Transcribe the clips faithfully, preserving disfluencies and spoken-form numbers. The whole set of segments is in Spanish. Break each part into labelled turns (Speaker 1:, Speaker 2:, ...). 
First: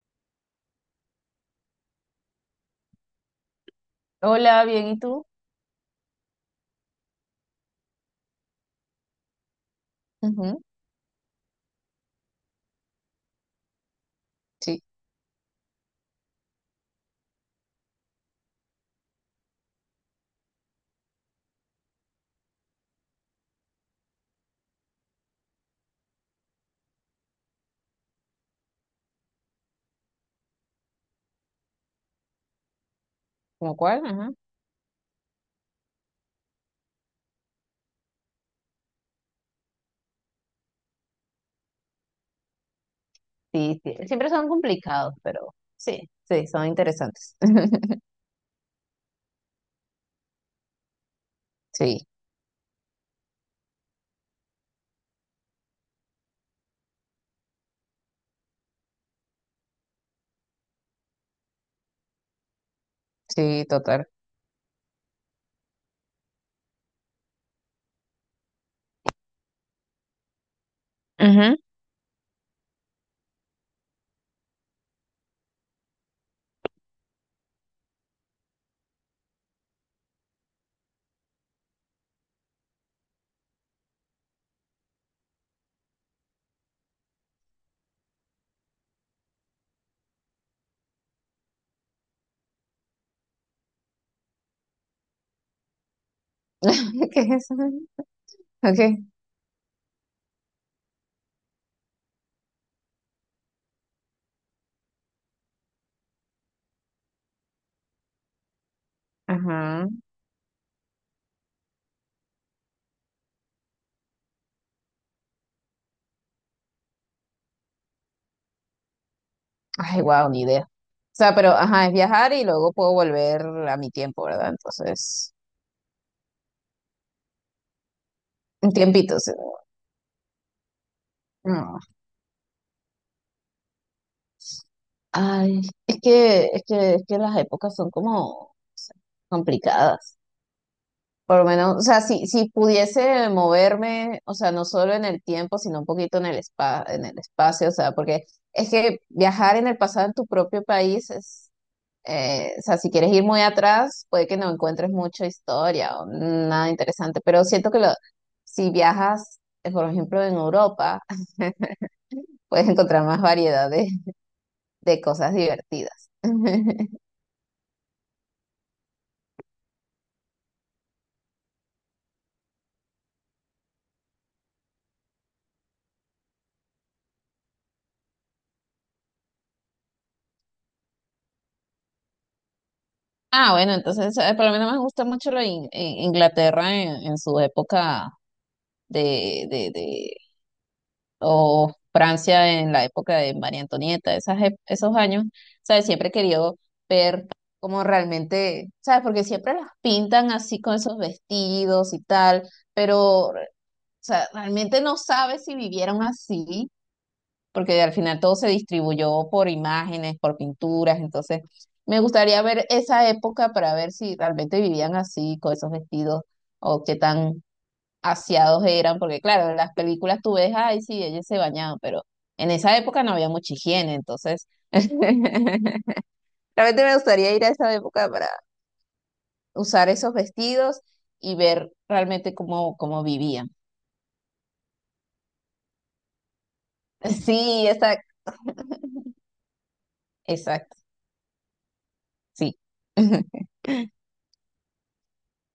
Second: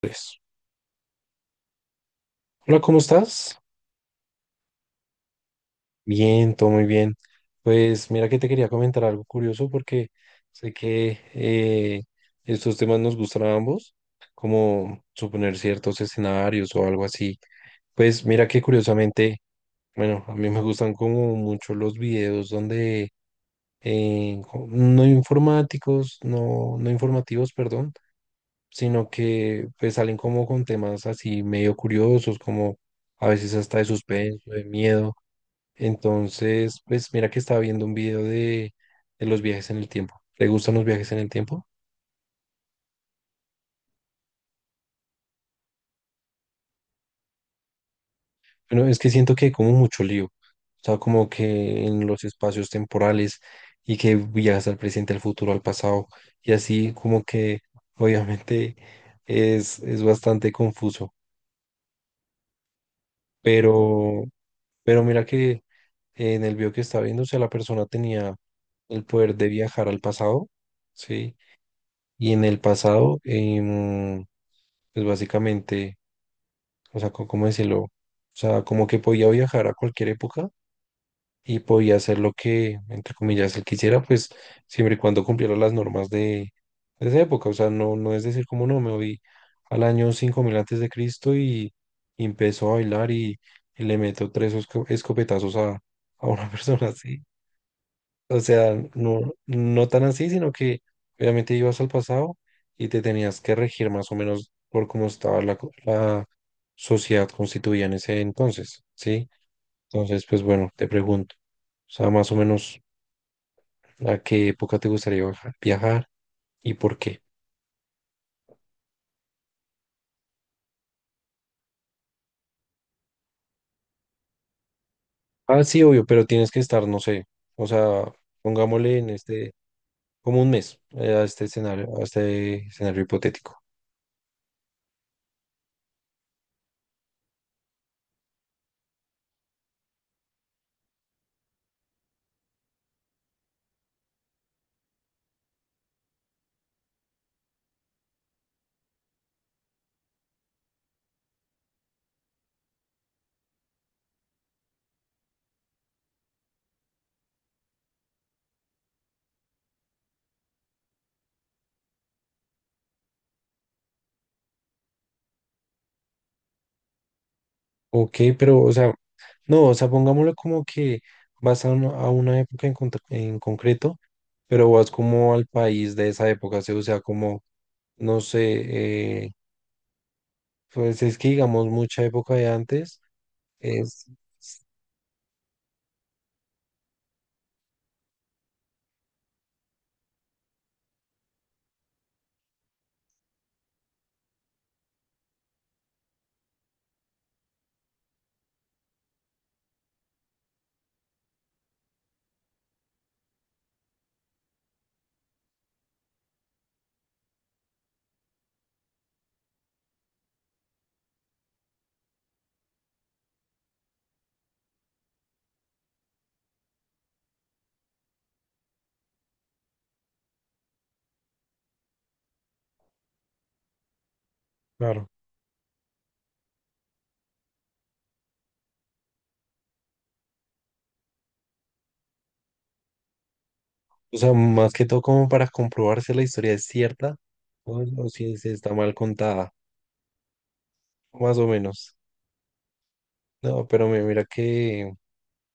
Speaker 1: Pues, hola, ¿cómo estás?
Speaker 2: Hola, bien, ¿y tú?
Speaker 1: Bien, todo muy bien. Pues mira que te quería comentar algo curioso porque
Speaker 2: Ujú.
Speaker 1: sé que eh, estos temas nos gustan a ambos,
Speaker 2: Sí,
Speaker 1: como suponer ciertos escenarios o algo así. Pues mira que curiosamente, bueno, a mí me gustan como mucho los videos donde eh, co- no informáticos, no, no informativos, perdón, sino que pues salen como con temas así medio curiosos, como a veces
Speaker 2: ¿como
Speaker 1: hasta de
Speaker 2: cuál? Ajá.
Speaker 1: suspenso, de miedo. Entonces, pues mira que estaba viendo un video de, de los viajes en el tiempo. ¿Te gustan los viajes en el tiempo?
Speaker 2: Sí, sí, siempre son complicados, pero sí, sí, son interesantes.
Speaker 1: Bueno, es que siento que hay como mucho lío. O sea, como que en
Speaker 2: Sí,
Speaker 1: los espacios temporales y que viajas al presente, al futuro, al pasado. Y así como que obviamente es, es bastante confuso.
Speaker 2: sí, total.
Speaker 1: Pero, pero mira que en el video que estaba viendo, o sea, la persona tenía el poder de viajar al pasado, ¿sí?
Speaker 2: Ujú.
Speaker 1: Y en el pasado, em, pues básicamente, o sea, co- ¿cómo decirlo? O sea, como que podía viajar a cualquier época y podía hacer lo que, entre comillas, él quisiera, pues siempre y cuando cumpliera las normas de, de esa época. O sea, no, no es decir como no, me voy al año cinco mil antes de Cristo y, y empezó a bailar y, y le meto tres esco- escopetazos a, a una persona
Speaker 2: ¿Qué
Speaker 1: así.
Speaker 2: es eso?
Speaker 1: O sea,
Speaker 2: Ok.
Speaker 1: no, no tan así, sino que obviamente ibas al pasado y te tenías que regir más o menos por cómo estaba la, co- la sociedad constituida en ese entonces, ¿sí?
Speaker 2: Ajá.
Speaker 1: Entonces, pues bueno, te pregunto, o sea, más o menos a qué época te gustaría baja- viajar y por qué.
Speaker 2: Ay, wow, ni idea. O sea, pero ajá, es viajar y luego puedo volver a mi tiempo, ¿verdad? Entonces,
Speaker 1: Ah, sí, obvio, pero tienes que estar, no sé, o sea,
Speaker 2: un
Speaker 1: pongámosle en
Speaker 2: tiempito.
Speaker 1: este,
Speaker 2: O
Speaker 1: como un mes, eh, a este
Speaker 2: no.
Speaker 1: escenario, a este escenario hipotético.
Speaker 2: Ay, es que, es que, es que las épocas son como, o sea, complicadas. Por lo menos, o sea, si, si pudiese moverme, o sea, no solo en el tiempo, sino un poquito en el espa en el espacio, o sea, porque es que viajar en el pasado en tu propio país es, eh, o sea, si quieres ir muy atrás, puede que no encuentres mucha historia o nada interesante, pero siento que lo, si viajas, eh, por ejemplo, en Europa, puedes encontrar más variedad de, de cosas divertidas.
Speaker 1: Ok, pero, o sea, no, o sea, pongámoslo como que vas a una, a una época en, contra- en concreto, pero vas como al país de esa época, ¿sí? O sea, como, no sé, eh, pues es que digamos mucha época de antes
Speaker 2: Ah, bueno,
Speaker 1: es,
Speaker 2: entonces, eh, por lo
Speaker 1: es-
Speaker 2: menos me gusta mucho lo de In- In- Inglaterra en en su época de, de, de- o Francia en la época de María Antonieta, esas, ep- esos años, ¿sabes? Siempre he querido ver cómo realmente, ¿sabes? Porque siempre las pintan así con esos vestidos y tal, pero, o sea, realmente no sabes si vivieron así, porque al final todo se distribuyó por imágenes, por pinturas, entonces me gustaría ver esa época para ver si realmente vivían así, con esos vestidos, o qué tan aseados eran, porque claro, en las películas tú ves, ay, sí, ellos se bañaban, pero en esa época no había mucha higiene, entonces
Speaker 1: claro,
Speaker 2: realmente me gustaría ir a esa época para usar esos vestidos y ver realmente cómo, cómo vivían.
Speaker 1: o sea, más que todo como para comprobar si la historia es cierta
Speaker 2: Sí,
Speaker 1: o,
Speaker 2: exacto,
Speaker 1: o si se está mal contada,
Speaker 2: exacto,
Speaker 1: más o menos.
Speaker 2: sí, es
Speaker 1: No, pero mi- mira que,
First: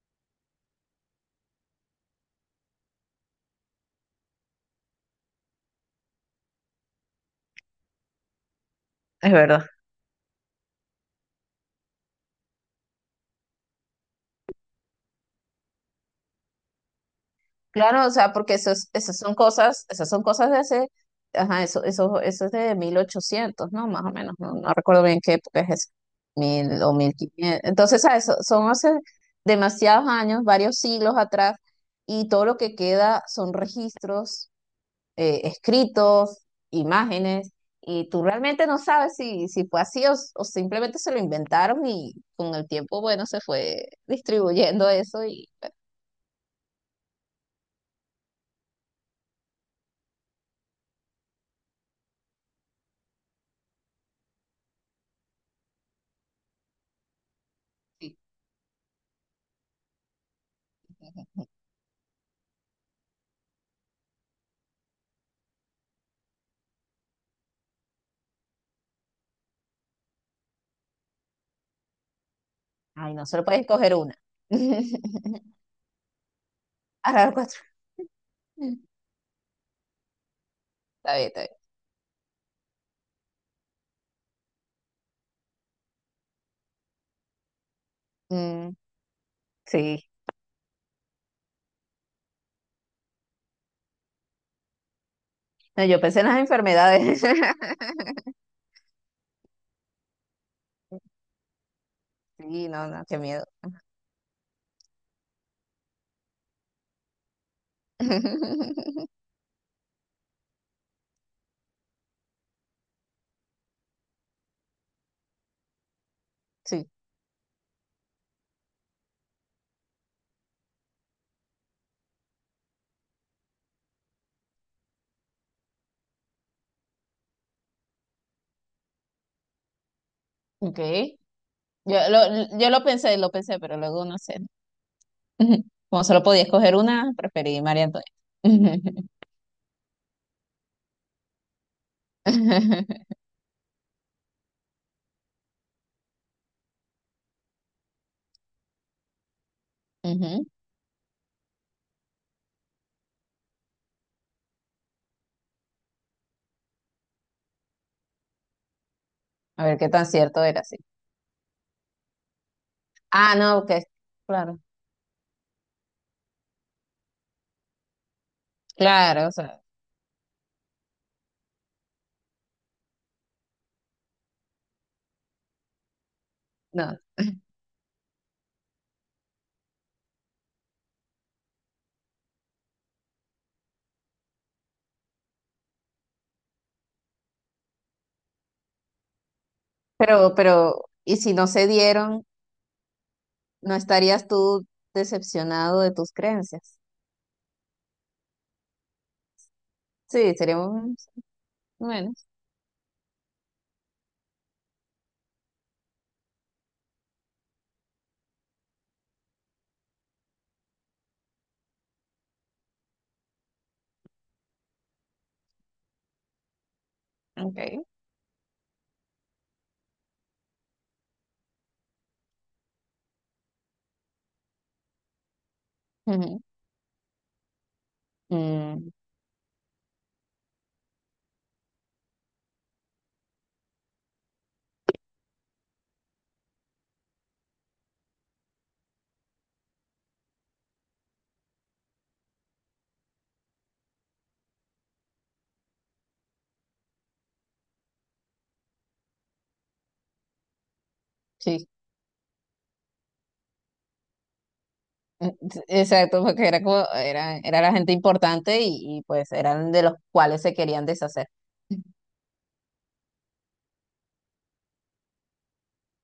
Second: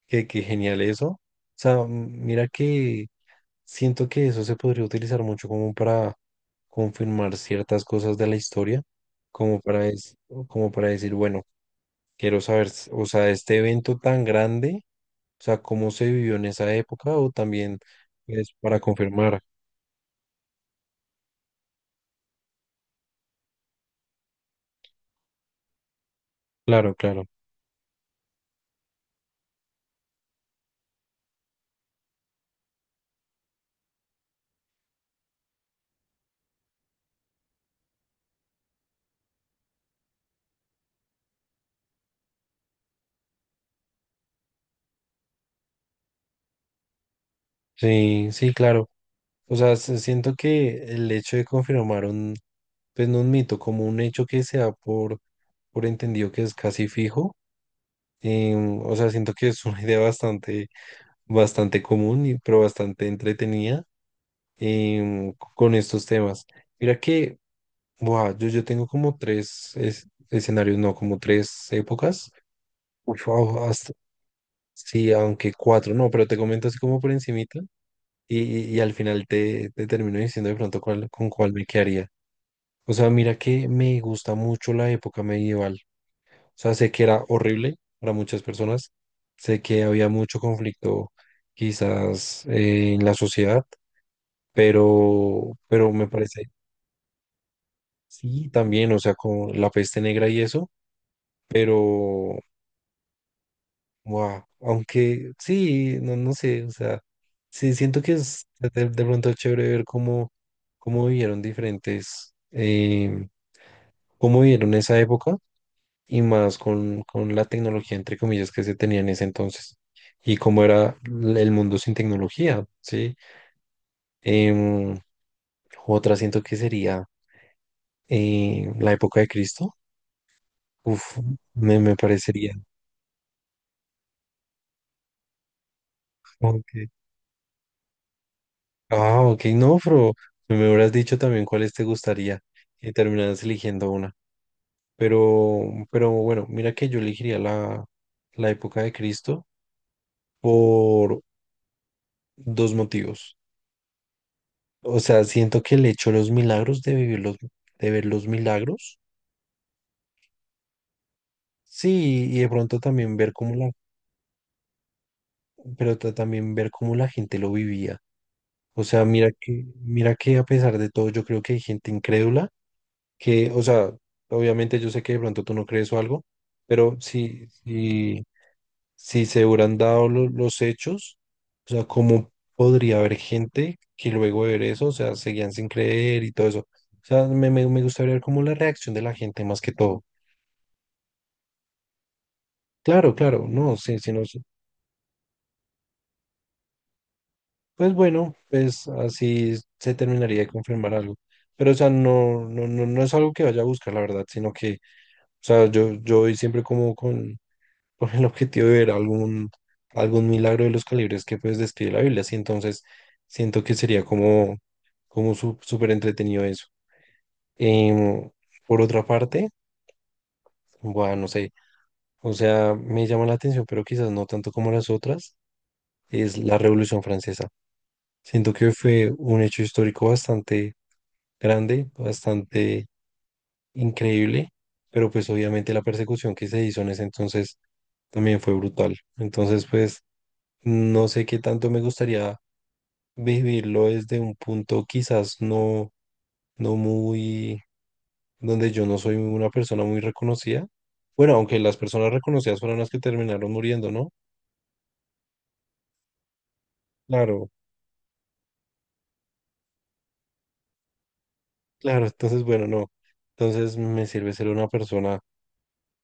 Speaker 1: que, que genial eso. O sea, mira que siento que eso se podría utilizar mucho como para confirmar ciertas cosas de la historia, como
Speaker 2: verdad.
Speaker 1: para, es- como para decir, bueno, quiero saber, s- o sea, este evento tan grande, o sea, cómo se vivió en esa época, o también
Speaker 2: Claro, o sea,
Speaker 1: es
Speaker 2: porque
Speaker 1: para
Speaker 2: esas esas son
Speaker 1: confirmar.
Speaker 2: cosas, esas son cosas de hace, ajá, eso, eso, eso es de mil ochocientos, ¿no? Más o menos, no, no recuerdo bien qué época es eso, mil
Speaker 1: Claro,
Speaker 2: o mil
Speaker 1: claro.
Speaker 2: quinientos. Entonces, ¿sabes? So- Son hace demasiados años, varios siglos atrás, y todo lo que queda son registros, eh, escritos, imágenes, y tú realmente no sabes si, si fue así o, o simplemente se lo inventaron y con el tiempo, bueno, se fue distribuyendo eso y...
Speaker 1: Sí, sí, claro. O sea, se- siento que el hecho de confirmar un, pues no un mito, como un hecho que se da por, por entendido que es casi fijo, em, o sea, siento que es una idea bastante bastante común, y- pero bastante entretenida em, con estos temas. Mira que, buah, yo, yo tengo como tres es- escenarios, no, como tres épocas.
Speaker 2: Ay, no
Speaker 1: Uf,
Speaker 2: solo puedes
Speaker 1: wow, hasta-
Speaker 2: escoger una.
Speaker 1: sí, aunque cuatro, no, pero te comento así como por
Speaker 2: Ahora los
Speaker 1: encimita
Speaker 2: cuatro.
Speaker 1: y, y- y al final te, te termino diciendo de pronto cuál,
Speaker 2: Está bien,
Speaker 1: con
Speaker 2: está
Speaker 1: cuál
Speaker 2: bien.
Speaker 1: me quedaría. O sea, mira que me gusta mucho la época medieval. O sea, sé que era horrible para muchas
Speaker 2: Mm,
Speaker 1: personas, sé que
Speaker 2: sí.
Speaker 1: había mucho conflicto quizás eh, en la sociedad pero,
Speaker 2: No,
Speaker 1: pero
Speaker 2: yo
Speaker 1: me
Speaker 2: pensé en las
Speaker 1: parece,
Speaker 2: enfermedades.
Speaker 1: sí, también, o sea, con la peste negra y eso, pero,
Speaker 2: Sí, no, no, qué miedo.
Speaker 1: wow, aunque sí, no, no sé, o sea, sí, siento que es de, de pronto es chévere ver cómo, cómo vivieron diferentes, eh, cómo vivieron esa época y más
Speaker 2: Sí.
Speaker 1: con, con la tecnología, entre comillas, que se tenía en ese entonces. Y cómo era l- el mundo sin tecnología, ¿sí? Em, otra siento que sería eh, la época de Cristo.
Speaker 2: Ok.
Speaker 1: Uf, me, me
Speaker 2: Yo
Speaker 1: parecería.
Speaker 2: lo, yo lo pensé, lo pensé, pero luego no sé. Como solo podía
Speaker 1: Ok.
Speaker 2: escoger una, preferí María Antonia.
Speaker 1: Ah, ok, no, pero me hubieras dicho también cuáles te gustaría y terminaras eligiendo una. Pero, pero bueno, mira que yo elegiría la, la época de Cristo
Speaker 2: Ujú.
Speaker 1: por dos motivos. O sea, siento que el hecho de los milagros, de vivir los, de ver los milagros,
Speaker 2: A ver qué tan cierto era, sí.
Speaker 1: sí, y de pronto también ver
Speaker 2: Ah,
Speaker 1: cómo
Speaker 2: no,
Speaker 1: la,
Speaker 2: que claro.
Speaker 1: pero ta- también ver cómo la gente lo vivía. O sea,
Speaker 2: Claro,
Speaker 1: mira
Speaker 2: o sea,
Speaker 1: que, mira que a pesar de todo, yo creo que hay gente incrédula que, o sea, obviamente yo sé que de pronto tú no crees o algo,
Speaker 2: no.
Speaker 1: pero si, si, si se hubieran dado lo- los hechos, o sea, ¿cómo podría haber gente que luego de ver eso, o sea, seguían sin creer y todo eso? O sea, me, me, me gustaría ver como la reacción de la gente más que todo.
Speaker 2: Pero, pero, ¿y si no se dieron?
Speaker 1: Claro, claro,
Speaker 2: No
Speaker 1: no, sí, sí, no
Speaker 2: estarías
Speaker 1: sé.
Speaker 2: tú decepcionado de tus creencias.
Speaker 1: Pues bueno, pues así se
Speaker 2: Sí,
Speaker 1: terminaría de confirmar
Speaker 2: seríamos
Speaker 1: algo. Pero, o sea,
Speaker 2: menos.
Speaker 1: no, no, no, no es algo que vaya a buscar, la verdad, sino que, o sea, yo, yo voy siempre como con, con el objetivo de ver algún, algún milagro de los calibres que pues describe la Biblia. Así entonces siento que sería como, como su- súper entretenido eso.
Speaker 2: Okay.
Speaker 1: Em, por otra parte, bueno, no sé, o sea, me llama la atención, pero quizás no tanto como las otras, es
Speaker 2: Ujú.
Speaker 1: la Revolución Francesa. Siento que
Speaker 2: Mm,
Speaker 1: fue un hecho histórico bastante grande, bastante increíble, pero pues obviamente la persecución que se hizo en ese entonces también fue brutal. Entonces, pues no sé qué tanto me gustaría vivirlo desde un punto quizás no, no muy, donde yo no soy una persona muy reconocida. Bueno, aunque
Speaker 2: sí.
Speaker 1: las personas reconocidas fueron las que terminaron muriendo, ¿no?
Speaker 2: Mm, s- exacto, porque era como, era,
Speaker 1: Claro,
Speaker 2: era la gente importante y, y, pues eran de los cuales se querían deshacer.
Speaker 1: claro, entonces bueno, no. Entonces me sirve ser una persona,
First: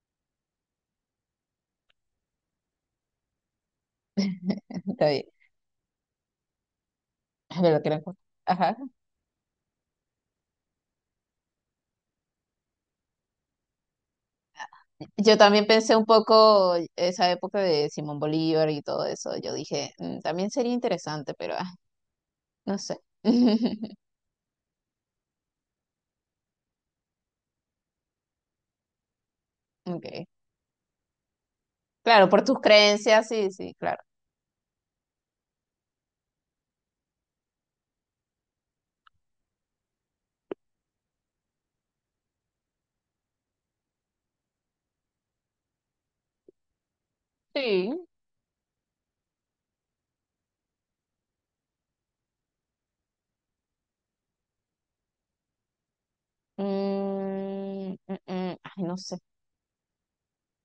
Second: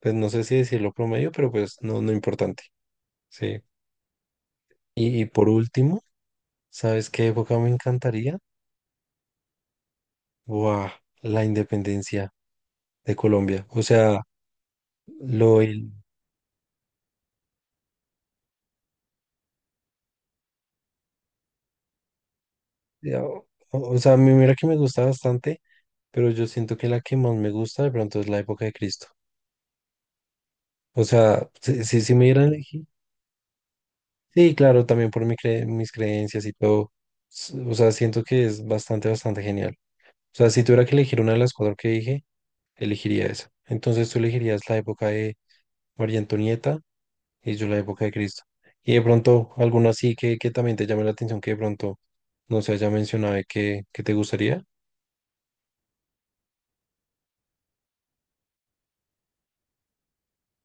Speaker 1: pues no sé si decirlo promedio, pero pues no, no importante. Sí.
Speaker 2: Está
Speaker 1: Y, y
Speaker 2: bien.
Speaker 1: por último, ¿sabes qué época me
Speaker 2: De lo que
Speaker 1: encantaría?
Speaker 2: ajá.
Speaker 1: Buah, la independencia de Colombia. O sea,
Speaker 2: Yo
Speaker 1: lo...
Speaker 2: también
Speaker 1: il-
Speaker 2: pensé un poco esa época de Simón Bolívar y todo eso. Yo dije, "Mm, también sería interesante, pero ah, no sé".
Speaker 1: ya, O o sea, a mí mira que me gusta bastante. Pero yo siento que la que más me gusta de pronto es la época de Cristo.
Speaker 2: Okay.
Speaker 1: O sea, si, si, si me
Speaker 2: Claro, por
Speaker 1: dieran a
Speaker 2: tus
Speaker 1: elegir-
Speaker 2: creencias, sí, sí, claro.
Speaker 1: sí, claro, también por mi cre- mis creencias y todo. S- O sea, siento que es bastante, bastante genial. O sea, si tuviera que elegir una de las cuatro que dije, elegiría esa. Entonces tú elegirías la época de María Antonieta y yo la época
Speaker 2: Sí.
Speaker 1: de Cristo. Y de pronto alguna así que, que también te llame la atención que de pronto no se haya mencionado y que, que te gustaría.
Speaker 2: Mm, mm, mm, ay, no sé.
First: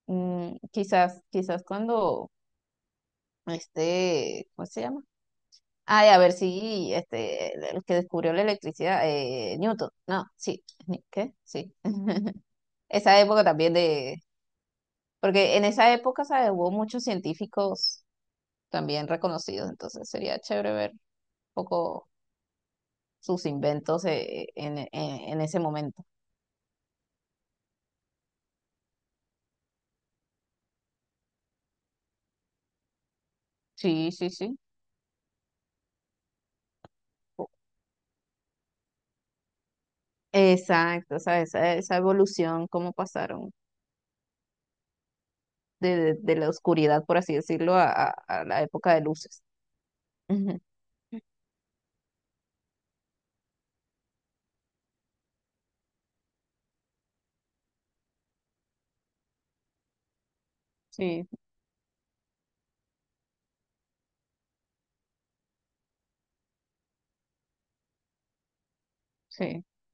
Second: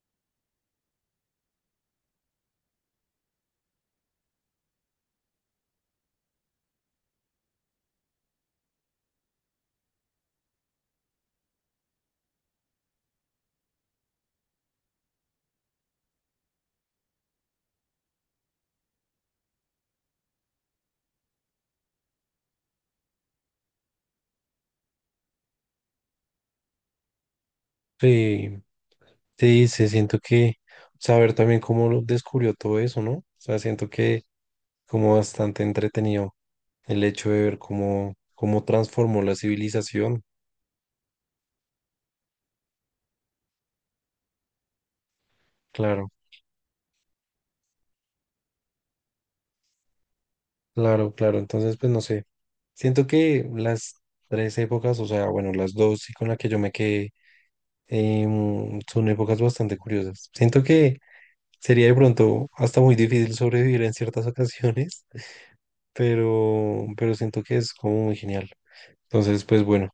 Speaker 2: Mm, quizás, quizás cuando este, ¿cómo se llama? Ay, a ver si este, el el que descubrió la electricidad, eh, Newton. No, sí. Ni- ¿Qué? Sí. Esa época también de, porque en esa época, ¿sabes? Hubo muchos científicos también reconocidos, entonces sería chévere ver un poco sus inventos eh, en, en, en ese momento.
Speaker 1: Sí. Sí, se siento que saber también cómo lo descubrió todo eso, ¿no? O sea, siento
Speaker 2: Sí,
Speaker 1: que
Speaker 2: sí, sí.
Speaker 1: como bastante entretenido el hecho de ver cómo, cómo transformó la civilización.
Speaker 2: Exacto, ¿sabes? Esa, esa evolución, cómo pasaron
Speaker 1: Claro,
Speaker 2: de, de la oscuridad, por así decirlo, a, a- a la época de luces. Ujú.
Speaker 1: claro, claro. Entonces, pues no sé. Siento que las tres épocas, o sea, bueno, las dos y con la que yo me quedé, em, son épocas bastante curiosas. Siento que
Speaker 2: Sí,
Speaker 1: sería de pronto hasta muy difícil sobrevivir en ciertas ocasiones, pero, pero siento que es como muy genial. Entonces, pues
Speaker 2: sí.
Speaker 1: bueno.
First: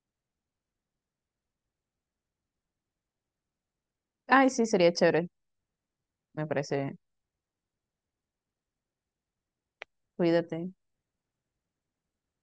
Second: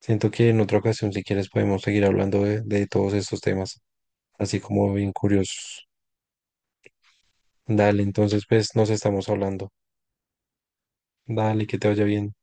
Speaker 1: Siento que en otra ocasión, si quieres, podemos seguir hablando de, de todos estos temas,
Speaker 2: Ay,
Speaker 1: así
Speaker 2: sí,
Speaker 1: como
Speaker 2: sería
Speaker 1: bien
Speaker 2: chévere,
Speaker 1: curiosos.
Speaker 2: me parece.
Speaker 1: Dale, entonces, pues nos estamos hablando.
Speaker 2: Cuídate.
Speaker 1: Dale, que te vaya bien.